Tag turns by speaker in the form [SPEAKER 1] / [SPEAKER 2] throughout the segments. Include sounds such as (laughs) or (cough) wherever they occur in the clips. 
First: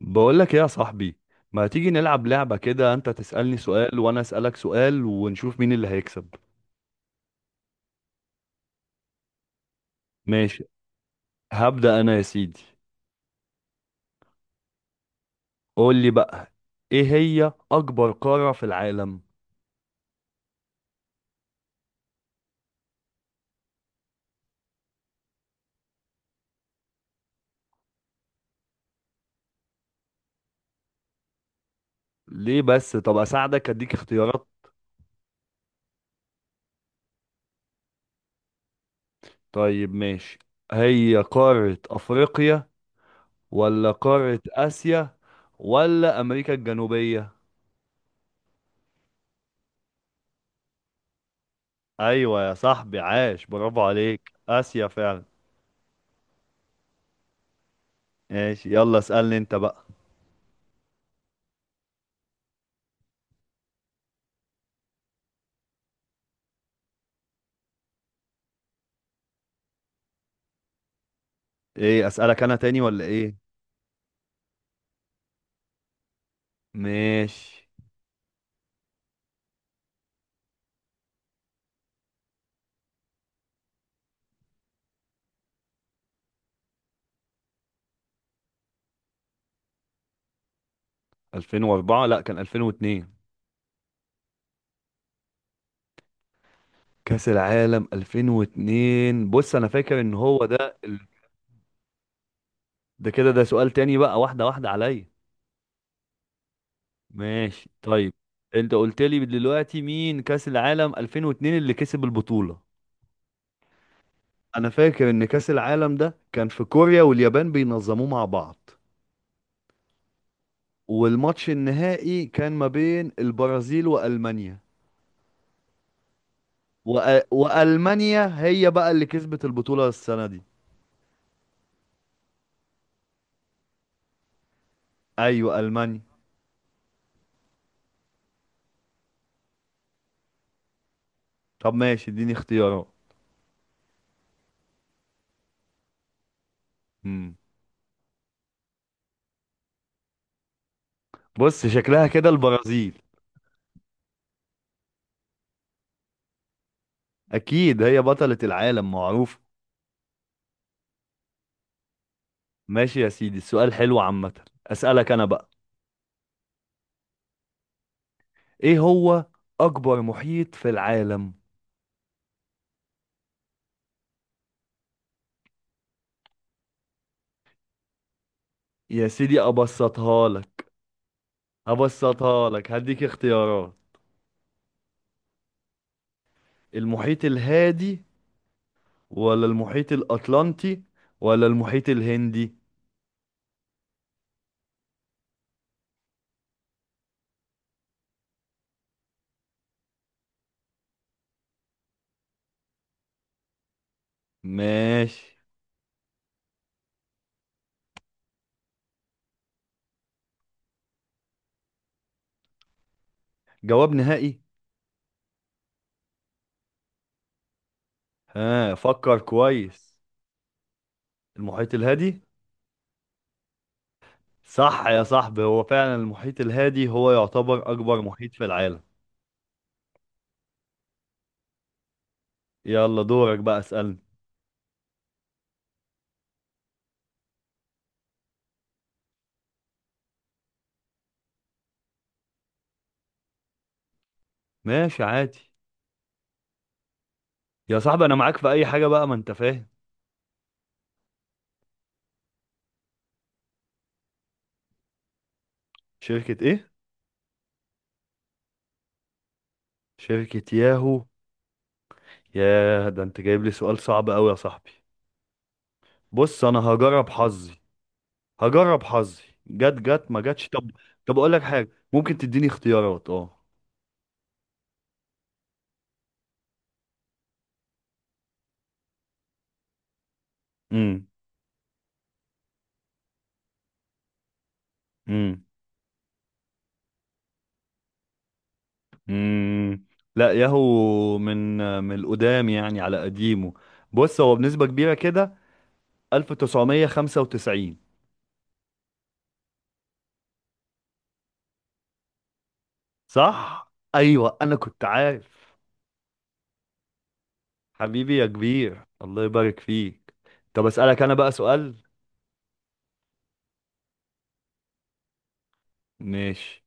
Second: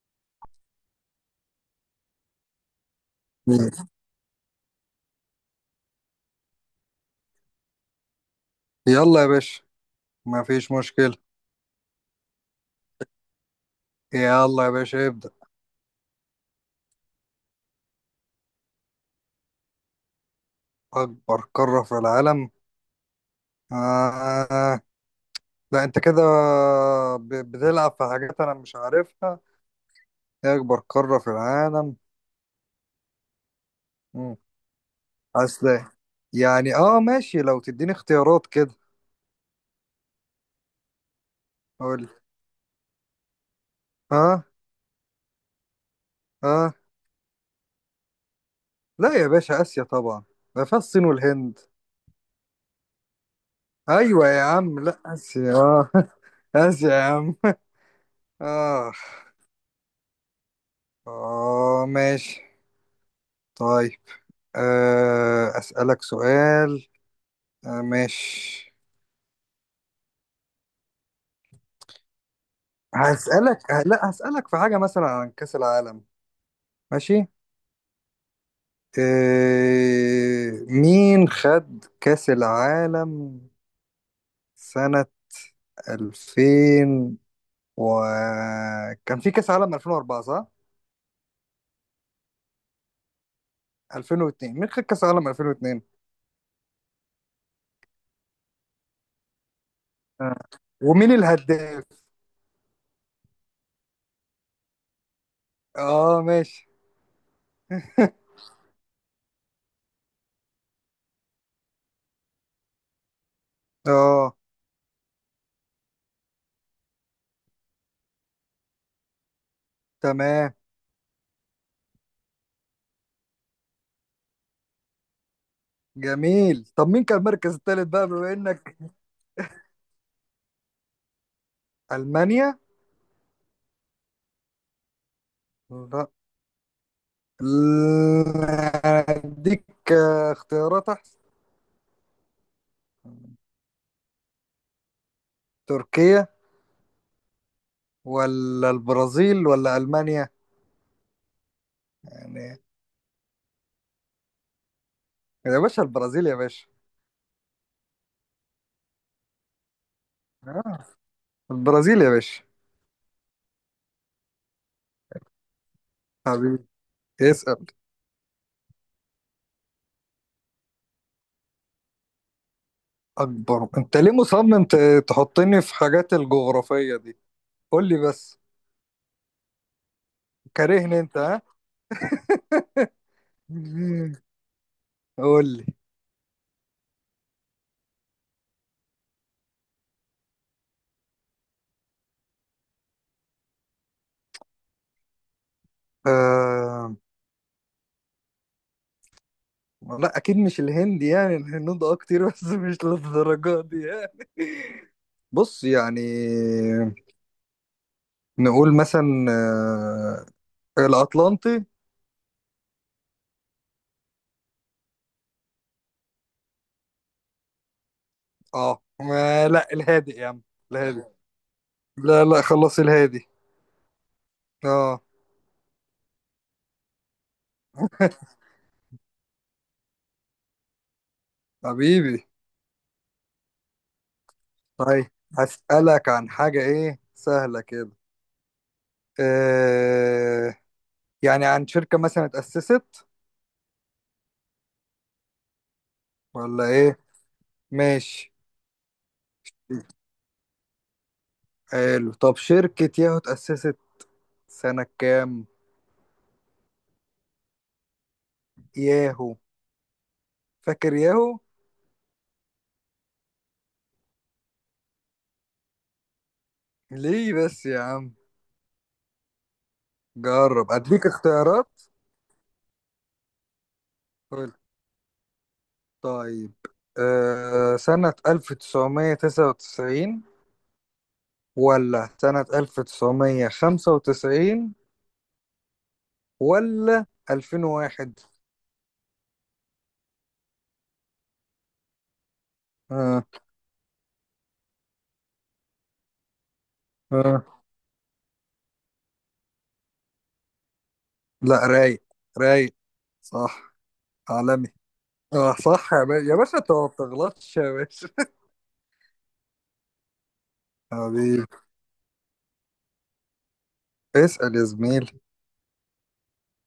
[SPEAKER 1] بقول لك ايه يا صاحبي؟ ما تيجي نلعب لعبة كده، انت تسألني
[SPEAKER 2] مم.
[SPEAKER 1] سؤال وانا أسألك سؤال ونشوف مين اللي هيكسب.
[SPEAKER 2] يلا يا باشا،
[SPEAKER 1] ماشي.
[SPEAKER 2] مفيش مشكلة.
[SPEAKER 1] هبدأ انا يا سيدي.
[SPEAKER 2] يلا يا باشا ابدأ.
[SPEAKER 1] قول لي بقى، ايه هي اكبر قارة في العالم؟
[SPEAKER 2] أكبر قارة في العالم؟ آه. لا أنت كده بتلعب في حاجات أنا مش عارفها. إيه أكبر قارة في العالم؟
[SPEAKER 1] ليه بس؟ طب اساعدك، اديك
[SPEAKER 2] مم.
[SPEAKER 1] اختيارات.
[SPEAKER 2] أصل يعني ماشي، لو تديني اختيارات كده
[SPEAKER 1] طيب ماشي. هي قارة
[SPEAKER 2] أقول.
[SPEAKER 1] افريقيا ولا قارة
[SPEAKER 2] أه
[SPEAKER 1] اسيا ولا امريكا
[SPEAKER 2] أه
[SPEAKER 1] الجنوبية؟
[SPEAKER 2] لا يا باشا، آسيا طبعا، ده فيها الصين والهند.
[SPEAKER 1] ايوه يا صاحبي، عاش، برافو
[SPEAKER 2] أيوة
[SPEAKER 1] عليك،
[SPEAKER 2] يا عم،
[SPEAKER 1] اسيا
[SPEAKER 2] لا
[SPEAKER 1] فعلا.
[SPEAKER 2] آسيا (laughs) آسيا يا عم.
[SPEAKER 1] ماشي،
[SPEAKER 2] آه
[SPEAKER 1] يلا اسألني انت بقى.
[SPEAKER 2] ماشي، طيب. أسألك سؤال. ماشي.
[SPEAKER 1] ايه، اسألك انا تاني ولا ايه؟
[SPEAKER 2] هسألك، لا هسألك في حاجة مثلا عن كأس العالم. ماشي.
[SPEAKER 1] ماشي.
[SPEAKER 2] مين خد كأس العالم سنة 2000 و... كان في كأس عالم 2004 صح؟
[SPEAKER 1] 2004؟ لا كان 2002.
[SPEAKER 2] 2002؟ مين خد كأس العالم 2002؟
[SPEAKER 1] كأس العالم 2002، بص انا فاكر ان
[SPEAKER 2] آه.
[SPEAKER 1] هو ده
[SPEAKER 2] ومين الهداف؟
[SPEAKER 1] ده كده، ده سؤال تاني بقى، واحدة واحدة عليا.
[SPEAKER 2] اه ماشي.
[SPEAKER 1] ماشي طيب.
[SPEAKER 2] (laughs)
[SPEAKER 1] انت قلت لي دلوقتي مين كأس العالم 2002 اللي كسب البطولة.
[SPEAKER 2] اه
[SPEAKER 1] انا فاكر ان كأس العالم ده كان في كوريا واليابان بينظموه مع بعض،
[SPEAKER 2] تمام.
[SPEAKER 1] والماتش النهائي كان ما بين البرازيل وألمانيا،
[SPEAKER 2] جميل، طب مين كان المركز الثالث بقى بما
[SPEAKER 1] وألمانيا هي
[SPEAKER 2] انك؟
[SPEAKER 1] بقى اللي كسبت البطولة السنة دي.
[SPEAKER 2] ألمانيا؟
[SPEAKER 1] ايوه ألمانيا.
[SPEAKER 2] لا. اديك اختيارات احسن.
[SPEAKER 1] طب ماشي، اديني اختيارات.
[SPEAKER 2] تركيا
[SPEAKER 1] مم.
[SPEAKER 2] ولا البرازيل ولا المانيا؟
[SPEAKER 1] بص شكلها كده
[SPEAKER 2] يعني
[SPEAKER 1] البرازيل.
[SPEAKER 2] يا باشا البرازيل يا باشا.
[SPEAKER 1] اكيد هي بطلة العالم، معروف.
[SPEAKER 2] آه. البرازيل يا باشا.
[SPEAKER 1] ماشي يا سيدي، السؤال حلو عامة. اسألك انا بقى.
[SPEAKER 2] حبيبي، اسأل.
[SPEAKER 1] ايه هو اكبر محيط في العالم؟
[SPEAKER 2] اكبر؟ انت ليه مصمم تحطني في حاجات الجغرافية دي؟ قول لي بس.
[SPEAKER 1] يا سيدي ابسطها لك.
[SPEAKER 2] كارهني انت ها؟
[SPEAKER 1] ابسطها لك، هديك اختيارات.
[SPEAKER 2] (laughs) قول لي.
[SPEAKER 1] المحيط الهادي ولا المحيط الاطلنطي ولا المحيط الهندي؟
[SPEAKER 2] آه... لا اكيد مش الهند، يعني الهنود اه كتير بس مش للدرجة دي يعني. (laughs)
[SPEAKER 1] ماشي.
[SPEAKER 2] بص يعني، نقول مثلا الأطلنطي.
[SPEAKER 1] جواب نهائي؟ ها،
[SPEAKER 2] اه
[SPEAKER 1] فكر
[SPEAKER 2] ما لا
[SPEAKER 1] كويس.
[SPEAKER 2] الهادي يا عم، الهادي.
[SPEAKER 1] المحيط الهادي.
[SPEAKER 2] لا لا، خلص الهادي.
[SPEAKER 1] صح يا
[SPEAKER 2] اه.
[SPEAKER 1] صاحبي، هو فعلا المحيط الهادي هو يعتبر أكبر محيط
[SPEAKER 2] (laughs)
[SPEAKER 1] في العالم.
[SPEAKER 2] حبيبي.
[SPEAKER 1] يلا دورك بقى، اسألني.
[SPEAKER 2] طيب هسألك عن حاجة ايه سهلة كده. آه يعني عن شركة مثلا اتأسست
[SPEAKER 1] ماشي عادي.
[SPEAKER 2] ولا ايه.
[SPEAKER 1] يا صاحبي أنا
[SPEAKER 2] ماشي.
[SPEAKER 1] معاك في أي حاجة بقى، ما أنت فاهم.
[SPEAKER 2] حلو، طب شركة ياهو اتأسست سنة كام؟
[SPEAKER 1] شركة إيه؟
[SPEAKER 2] ياهو.
[SPEAKER 1] شركة
[SPEAKER 2] فاكر
[SPEAKER 1] ياهو.
[SPEAKER 2] ياهو.
[SPEAKER 1] ياه، ده أنت جايب لي سؤال صعب أوي يا صاحبي. بص أنا هجرب
[SPEAKER 2] ليه
[SPEAKER 1] حظي.
[SPEAKER 2] بس يا عم.
[SPEAKER 1] هجرب حظي، جت جت، ما جتش طب.
[SPEAKER 2] جرب، اديك
[SPEAKER 1] طب أقول لك حاجة،
[SPEAKER 2] اختيارات.
[SPEAKER 1] ممكن تديني اختيارات، أه.
[SPEAKER 2] طيب، سنة 1999
[SPEAKER 1] أمم.
[SPEAKER 2] ولا سنة 1995
[SPEAKER 1] أمم.
[SPEAKER 2] ولا 2001؟
[SPEAKER 1] أمم. لا، ياهو من القدام يعني، على
[SPEAKER 2] أه
[SPEAKER 1] قديمه. بص هو بنسبة كبيرة كده،
[SPEAKER 2] أه
[SPEAKER 1] 1995.
[SPEAKER 2] لا، رايق رايق.
[SPEAKER 1] صح،
[SPEAKER 2] صح.
[SPEAKER 1] ايوه انا
[SPEAKER 2] عالمي.
[SPEAKER 1] كنت عارف.
[SPEAKER 2] اه صح يا باشا، يا باشا انت ما بتغلطش يا باشا.
[SPEAKER 1] حبيبي يا
[SPEAKER 2] (laughs)
[SPEAKER 1] كبير، الله يبارك فيك. طب اسالك انا بقى
[SPEAKER 2] حبيبي،
[SPEAKER 1] سؤال.
[SPEAKER 2] اسأل يا زميلي.
[SPEAKER 1] ماشي.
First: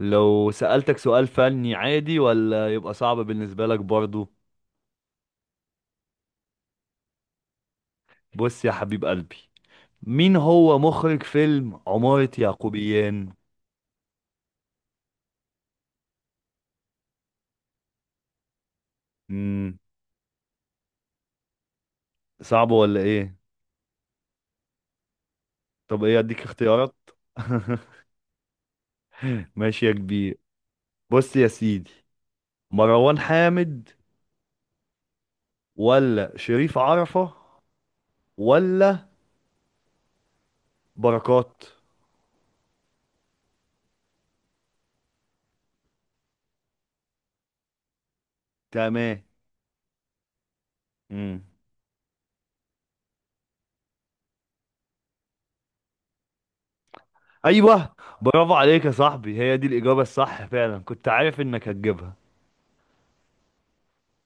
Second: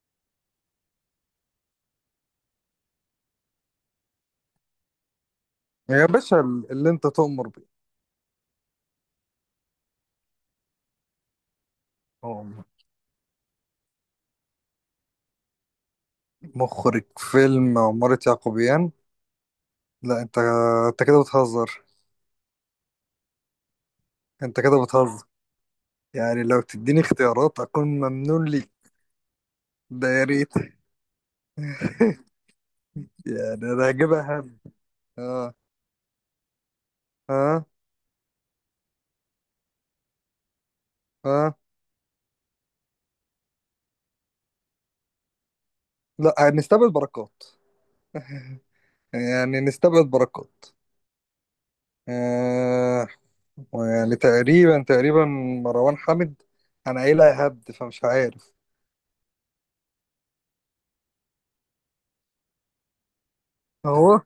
[SPEAKER 1] لو سالتك سؤال فني عادي ولا يبقى صعب بالنسبه لك برضو؟
[SPEAKER 2] يا باشا اللي انت تؤمر بيه.
[SPEAKER 1] بص يا حبيب قلبي، مين هو مخرج فيلم عمارة
[SPEAKER 2] هو
[SPEAKER 1] يعقوبيان؟
[SPEAKER 2] مخرج فيلم عمارة يعقوبيان؟
[SPEAKER 1] امم.
[SPEAKER 2] لا انت، انت كده بتهزر.
[SPEAKER 1] صعب ولا ايه؟
[SPEAKER 2] انت كده بتهزر.
[SPEAKER 1] طب ايه، اديك
[SPEAKER 2] يعني لو
[SPEAKER 1] اختيارات.
[SPEAKER 2] تديني اختيارات اكون
[SPEAKER 1] (laughs)
[SPEAKER 2] ممنون ليك.
[SPEAKER 1] ماشي يا
[SPEAKER 2] ده يا
[SPEAKER 1] كبير.
[SPEAKER 2] ريت.
[SPEAKER 1] بص يا سيدي،
[SPEAKER 2] (laughs)
[SPEAKER 1] مروان
[SPEAKER 2] يعني
[SPEAKER 1] حامد
[SPEAKER 2] انا هجيبها هم. اه
[SPEAKER 1] ولا شريف عرفة
[SPEAKER 2] اه
[SPEAKER 1] ولا بركات؟
[SPEAKER 2] اه لا هنستبعد بركات. (laughs)
[SPEAKER 1] تمام.
[SPEAKER 2] يعني نستبعد بركات.
[SPEAKER 1] امم.
[SPEAKER 2] آه يعني تقريبا مروان حامد. انا قايلها هبد
[SPEAKER 1] ايوه،
[SPEAKER 2] فمش عارف.
[SPEAKER 1] برافو عليك يا صاحبي، هي دي الاجابه الصح فعلا، كنت عارف انك هتجيبها.
[SPEAKER 2] اهو.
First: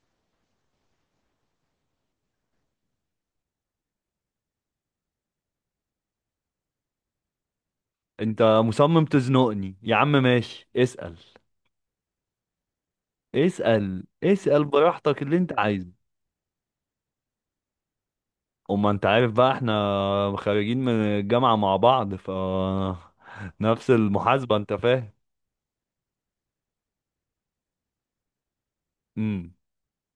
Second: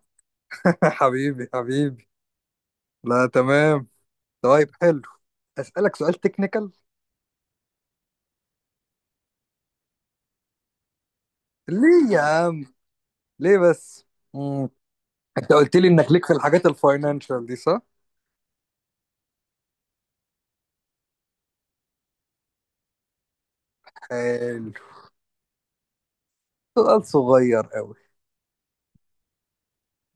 [SPEAKER 2] (laughs) حبيبي حبيبي. لا تمام. طيب حلو، اسالك سؤال تكنيكال.
[SPEAKER 1] انت مصمم تزنقني يا عم، ماشي اسال.
[SPEAKER 2] ليه يا عم؟ ليه
[SPEAKER 1] اسال
[SPEAKER 2] بس؟
[SPEAKER 1] اسال
[SPEAKER 2] مم.
[SPEAKER 1] براحتك اللي انت
[SPEAKER 2] انت قلت لي
[SPEAKER 1] عايزه.
[SPEAKER 2] انك ليك في الحاجات الفاينانشال دي صح؟
[SPEAKER 1] اما انت عارف بقى، احنا خارجين من الجامعه مع بعض، ف نفس المحاسبه، انت
[SPEAKER 2] حلو،
[SPEAKER 1] فاهم.
[SPEAKER 2] سؤال صغير قوي.
[SPEAKER 1] امم.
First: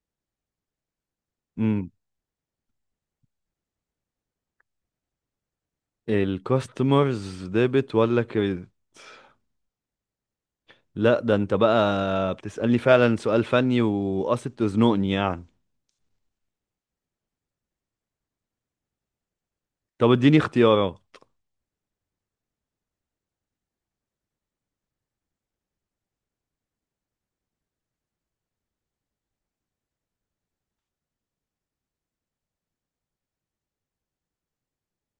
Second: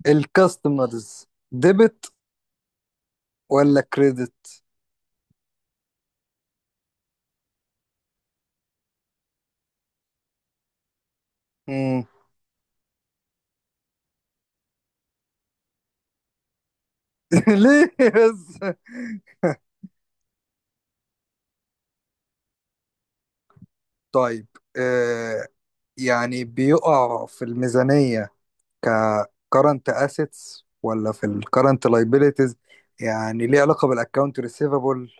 [SPEAKER 2] الكاستمرز
[SPEAKER 1] امم.
[SPEAKER 2] ديبت ولا كريدت؟
[SPEAKER 1] الكاستمرز ديبت ولا كريدت؟ لا، ده انت
[SPEAKER 2] امم.
[SPEAKER 1] بقى بتسالني فعلا سؤال فني وقاصد تزنقني يعني.
[SPEAKER 2] (laughs) ليه بس؟
[SPEAKER 1] طب اديني اختيارات.
[SPEAKER 2] طيب، آه يعني بيقع في الميزانية ك current assets ولا في ال current liabilities؟ يعني ليه علاقة بالاكونت receivable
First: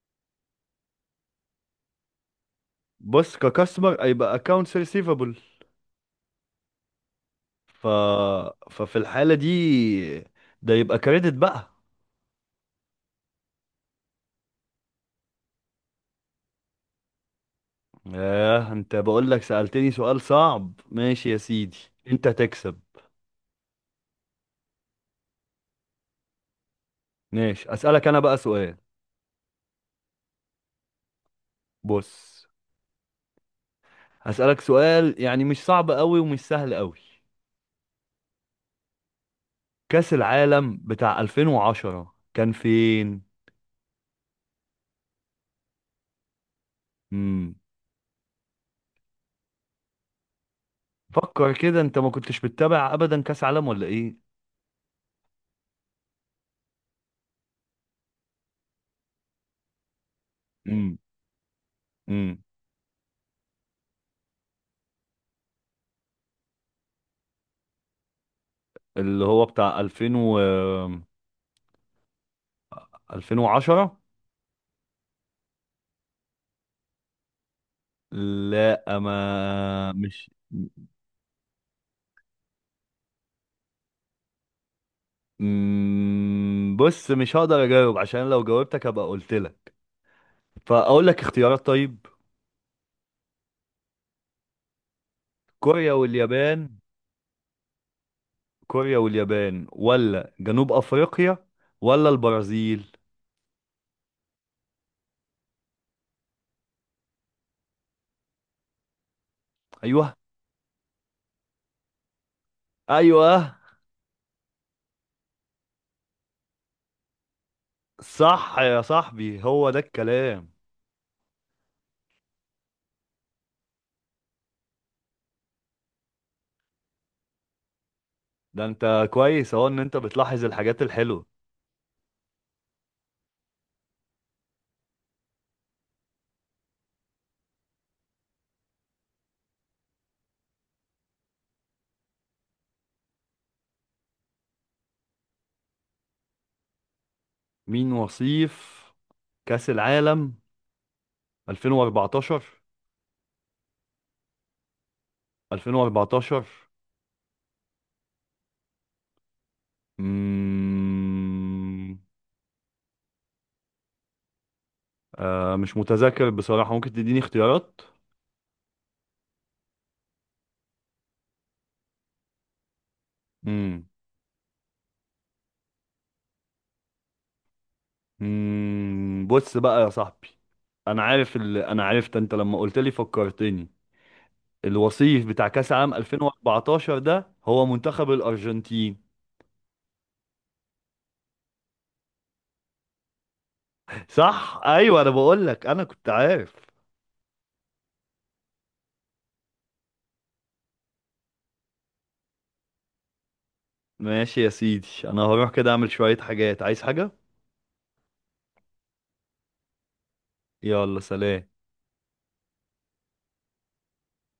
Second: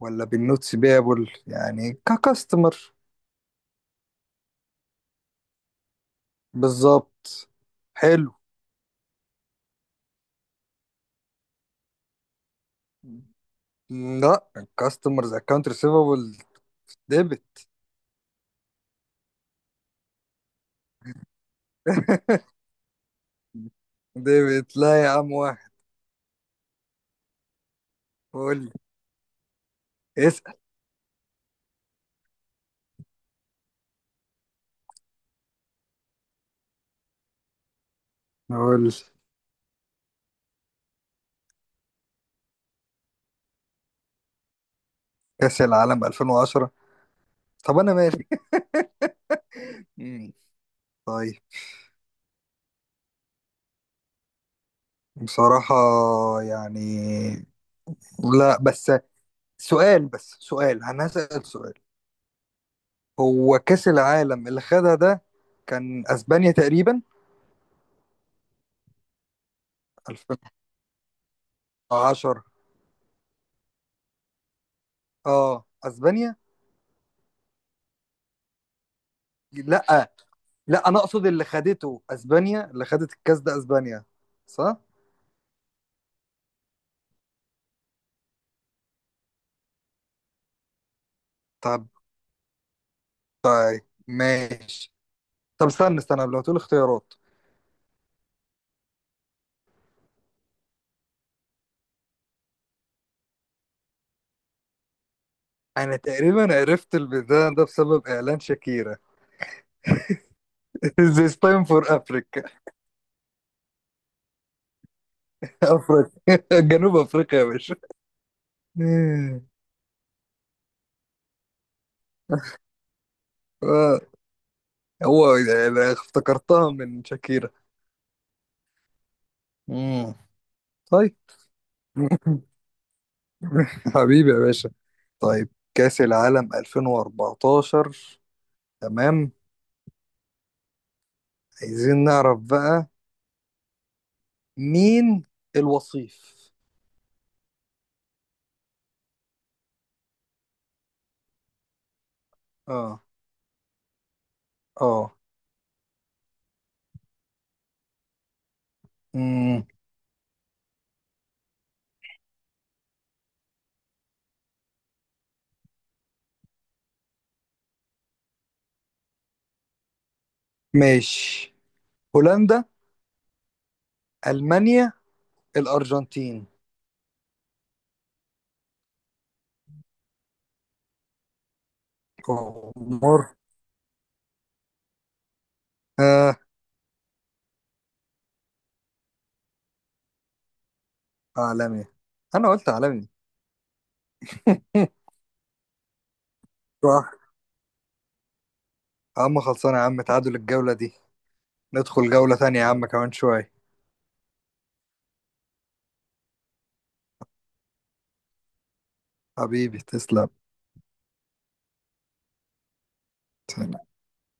[SPEAKER 2] ولا بالنوتس بيبل يعني ككاستمر؟
[SPEAKER 1] بص، ككاستمر هيبقى اكونتس ريسيفبل.
[SPEAKER 2] بالظبط.
[SPEAKER 1] ف...
[SPEAKER 2] حلو.
[SPEAKER 1] ففي الحالة دي، ده يبقى كريدت بقى.
[SPEAKER 2] لا الكاستمرز اكونت receivable ديبت.
[SPEAKER 1] ياه، انت بقول لك سألتني سؤال صعب، ماشي يا سيدي، انت
[SPEAKER 2] (laughs)
[SPEAKER 1] تكسب.
[SPEAKER 2] ديفيد لا يا عم واحد.
[SPEAKER 1] ماشي، اسألك انا بقى
[SPEAKER 2] قول لي،
[SPEAKER 1] سؤال.
[SPEAKER 2] اسأل.
[SPEAKER 1] بص هسألك سؤال يعني مش صعب قوي ومش سهل قوي.
[SPEAKER 2] اقول
[SPEAKER 1] كأس العالم بتاع 2010 كان فين؟
[SPEAKER 2] كأس العالم 2010؟
[SPEAKER 1] امم.
[SPEAKER 2] طب أنا مالي. (laughs) مم. طيب.
[SPEAKER 1] فكر كده، انت ما كنتش بتتابع ابدا كأس عالم ولا ايه؟
[SPEAKER 2] بصراحة يعني، لا بس سؤال،
[SPEAKER 1] امم.
[SPEAKER 2] أنا هسأل سؤال.
[SPEAKER 1] امم.
[SPEAKER 2] هو كأس العالم اللي خدها ده كان أسبانيا تقريبا.
[SPEAKER 1] اللي هو بتاع 2000 و
[SPEAKER 2] 2010.
[SPEAKER 1] 2010.
[SPEAKER 2] اه أسبانيا.
[SPEAKER 1] لا ما
[SPEAKER 2] لا
[SPEAKER 1] مش.
[SPEAKER 2] لا، أنا أقصد اللي خدته أسبانيا، اللي خدت الكأس ده أسبانيا صح؟
[SPEAKER 1] بص مش هقدر اجاوب، عشان لو جاوبتك هبقى قلت لك، فاقول لك اختيارات
[SPEAKER 2] طب
[SPEAKER 1] طيب.
[SPEAKER 2] طيب ماشي. طب
[SPEAKER 1] كوريا
[SPEAKER 2] استنى استنى، لو تقول
[SPEAKER 1] واليابان،
[SPEAKER 2] اختيارات.
[SPEAKER 1] كوريا واليابان ولا جنوب افريقيا ولا البرازيل؟
[SPEAKER 2] انا تقريبا عرفت البتاع ده بسبب اعلان شاكيرا.
[SPEAKER 1] ايوه.
[SPEAKER 2] (laughs) This time for Africa.
[SPEAKER 1] ايوه،
[SPEAKER 2] (laughs) افريقيا (laughs) جنوب افريقيا يا باشا.
[SPEAKER 1] صح
[SPEAKER 2] (laughs)
[SPEAKER 1] يا صاحبي،
[SPEAKER 2] مم.
[SPEAKER 1] هو ده الكلام.
[SPEAKER 2] آه، هو يعني افتكرتها من شاكيرا.
[SPEAKER 1] ده انت كويس اهو، ان انت
[SPEAKER 2] مم.
[SPEAKER 1] بتلاحظ الحاجات
[SPEAKER 2] طيب.
[SPEAKER 1] الحلوة.
[SPEAKER 2] (laughs) حبيبي يا باشا. طيب، كأس العالم 2014، تمام، عايزين نعرف بقى مين الوصيف.
[SPEAKER 1] مين وصيف كأس العالم 2014؟
[SPEAKER 2] اه اه
[SPEAKER 1] 2014.
[SPEAKER 2] مم.
[SPEAKER 1] مم... آه مش متذكر بصراحة، ممكن تديني اختيارات.
[SPEAKER 2] ماشي. هولندا،
[SPEAKER 1] مم.
[SPEAKER 2] ألمانيا، الأرجنتين؟
[SPEAKER 1] مم. بص بقى يا صاحبي، انا عارف انا عرفت انت لما قلت لي،
[SPEAKER 2] جمهور.
[SPEAKER 1] فكرتني. الوصيف بتاع كاس عام
[SPEAKER 2] آه
[SPEAKER 1] 2014 ده هو منتخب الارجنتين.
[SPEAKER 2] عالمي. أنا قلت عالمي.
[SPEAKER 1] (laughs) صح، ايوه انا
[SPEAKER 2] (laughs)
[SPEAKER 1] بقول لك انا كنت عارف.
[SPEAKER 2] صح. يا عم خلصانة يا عم، تعادل الجولة دي. ندخل جولة تانية يا عم كمان شوية.
[SPEAKER 1] ماشي يا سيدي، انا هروح كده اعمل شوية حاجات، عايز حاجة.
[SPEAKER 2] حبيبي تسلم.
[SPEAKER 1] يلا سلام.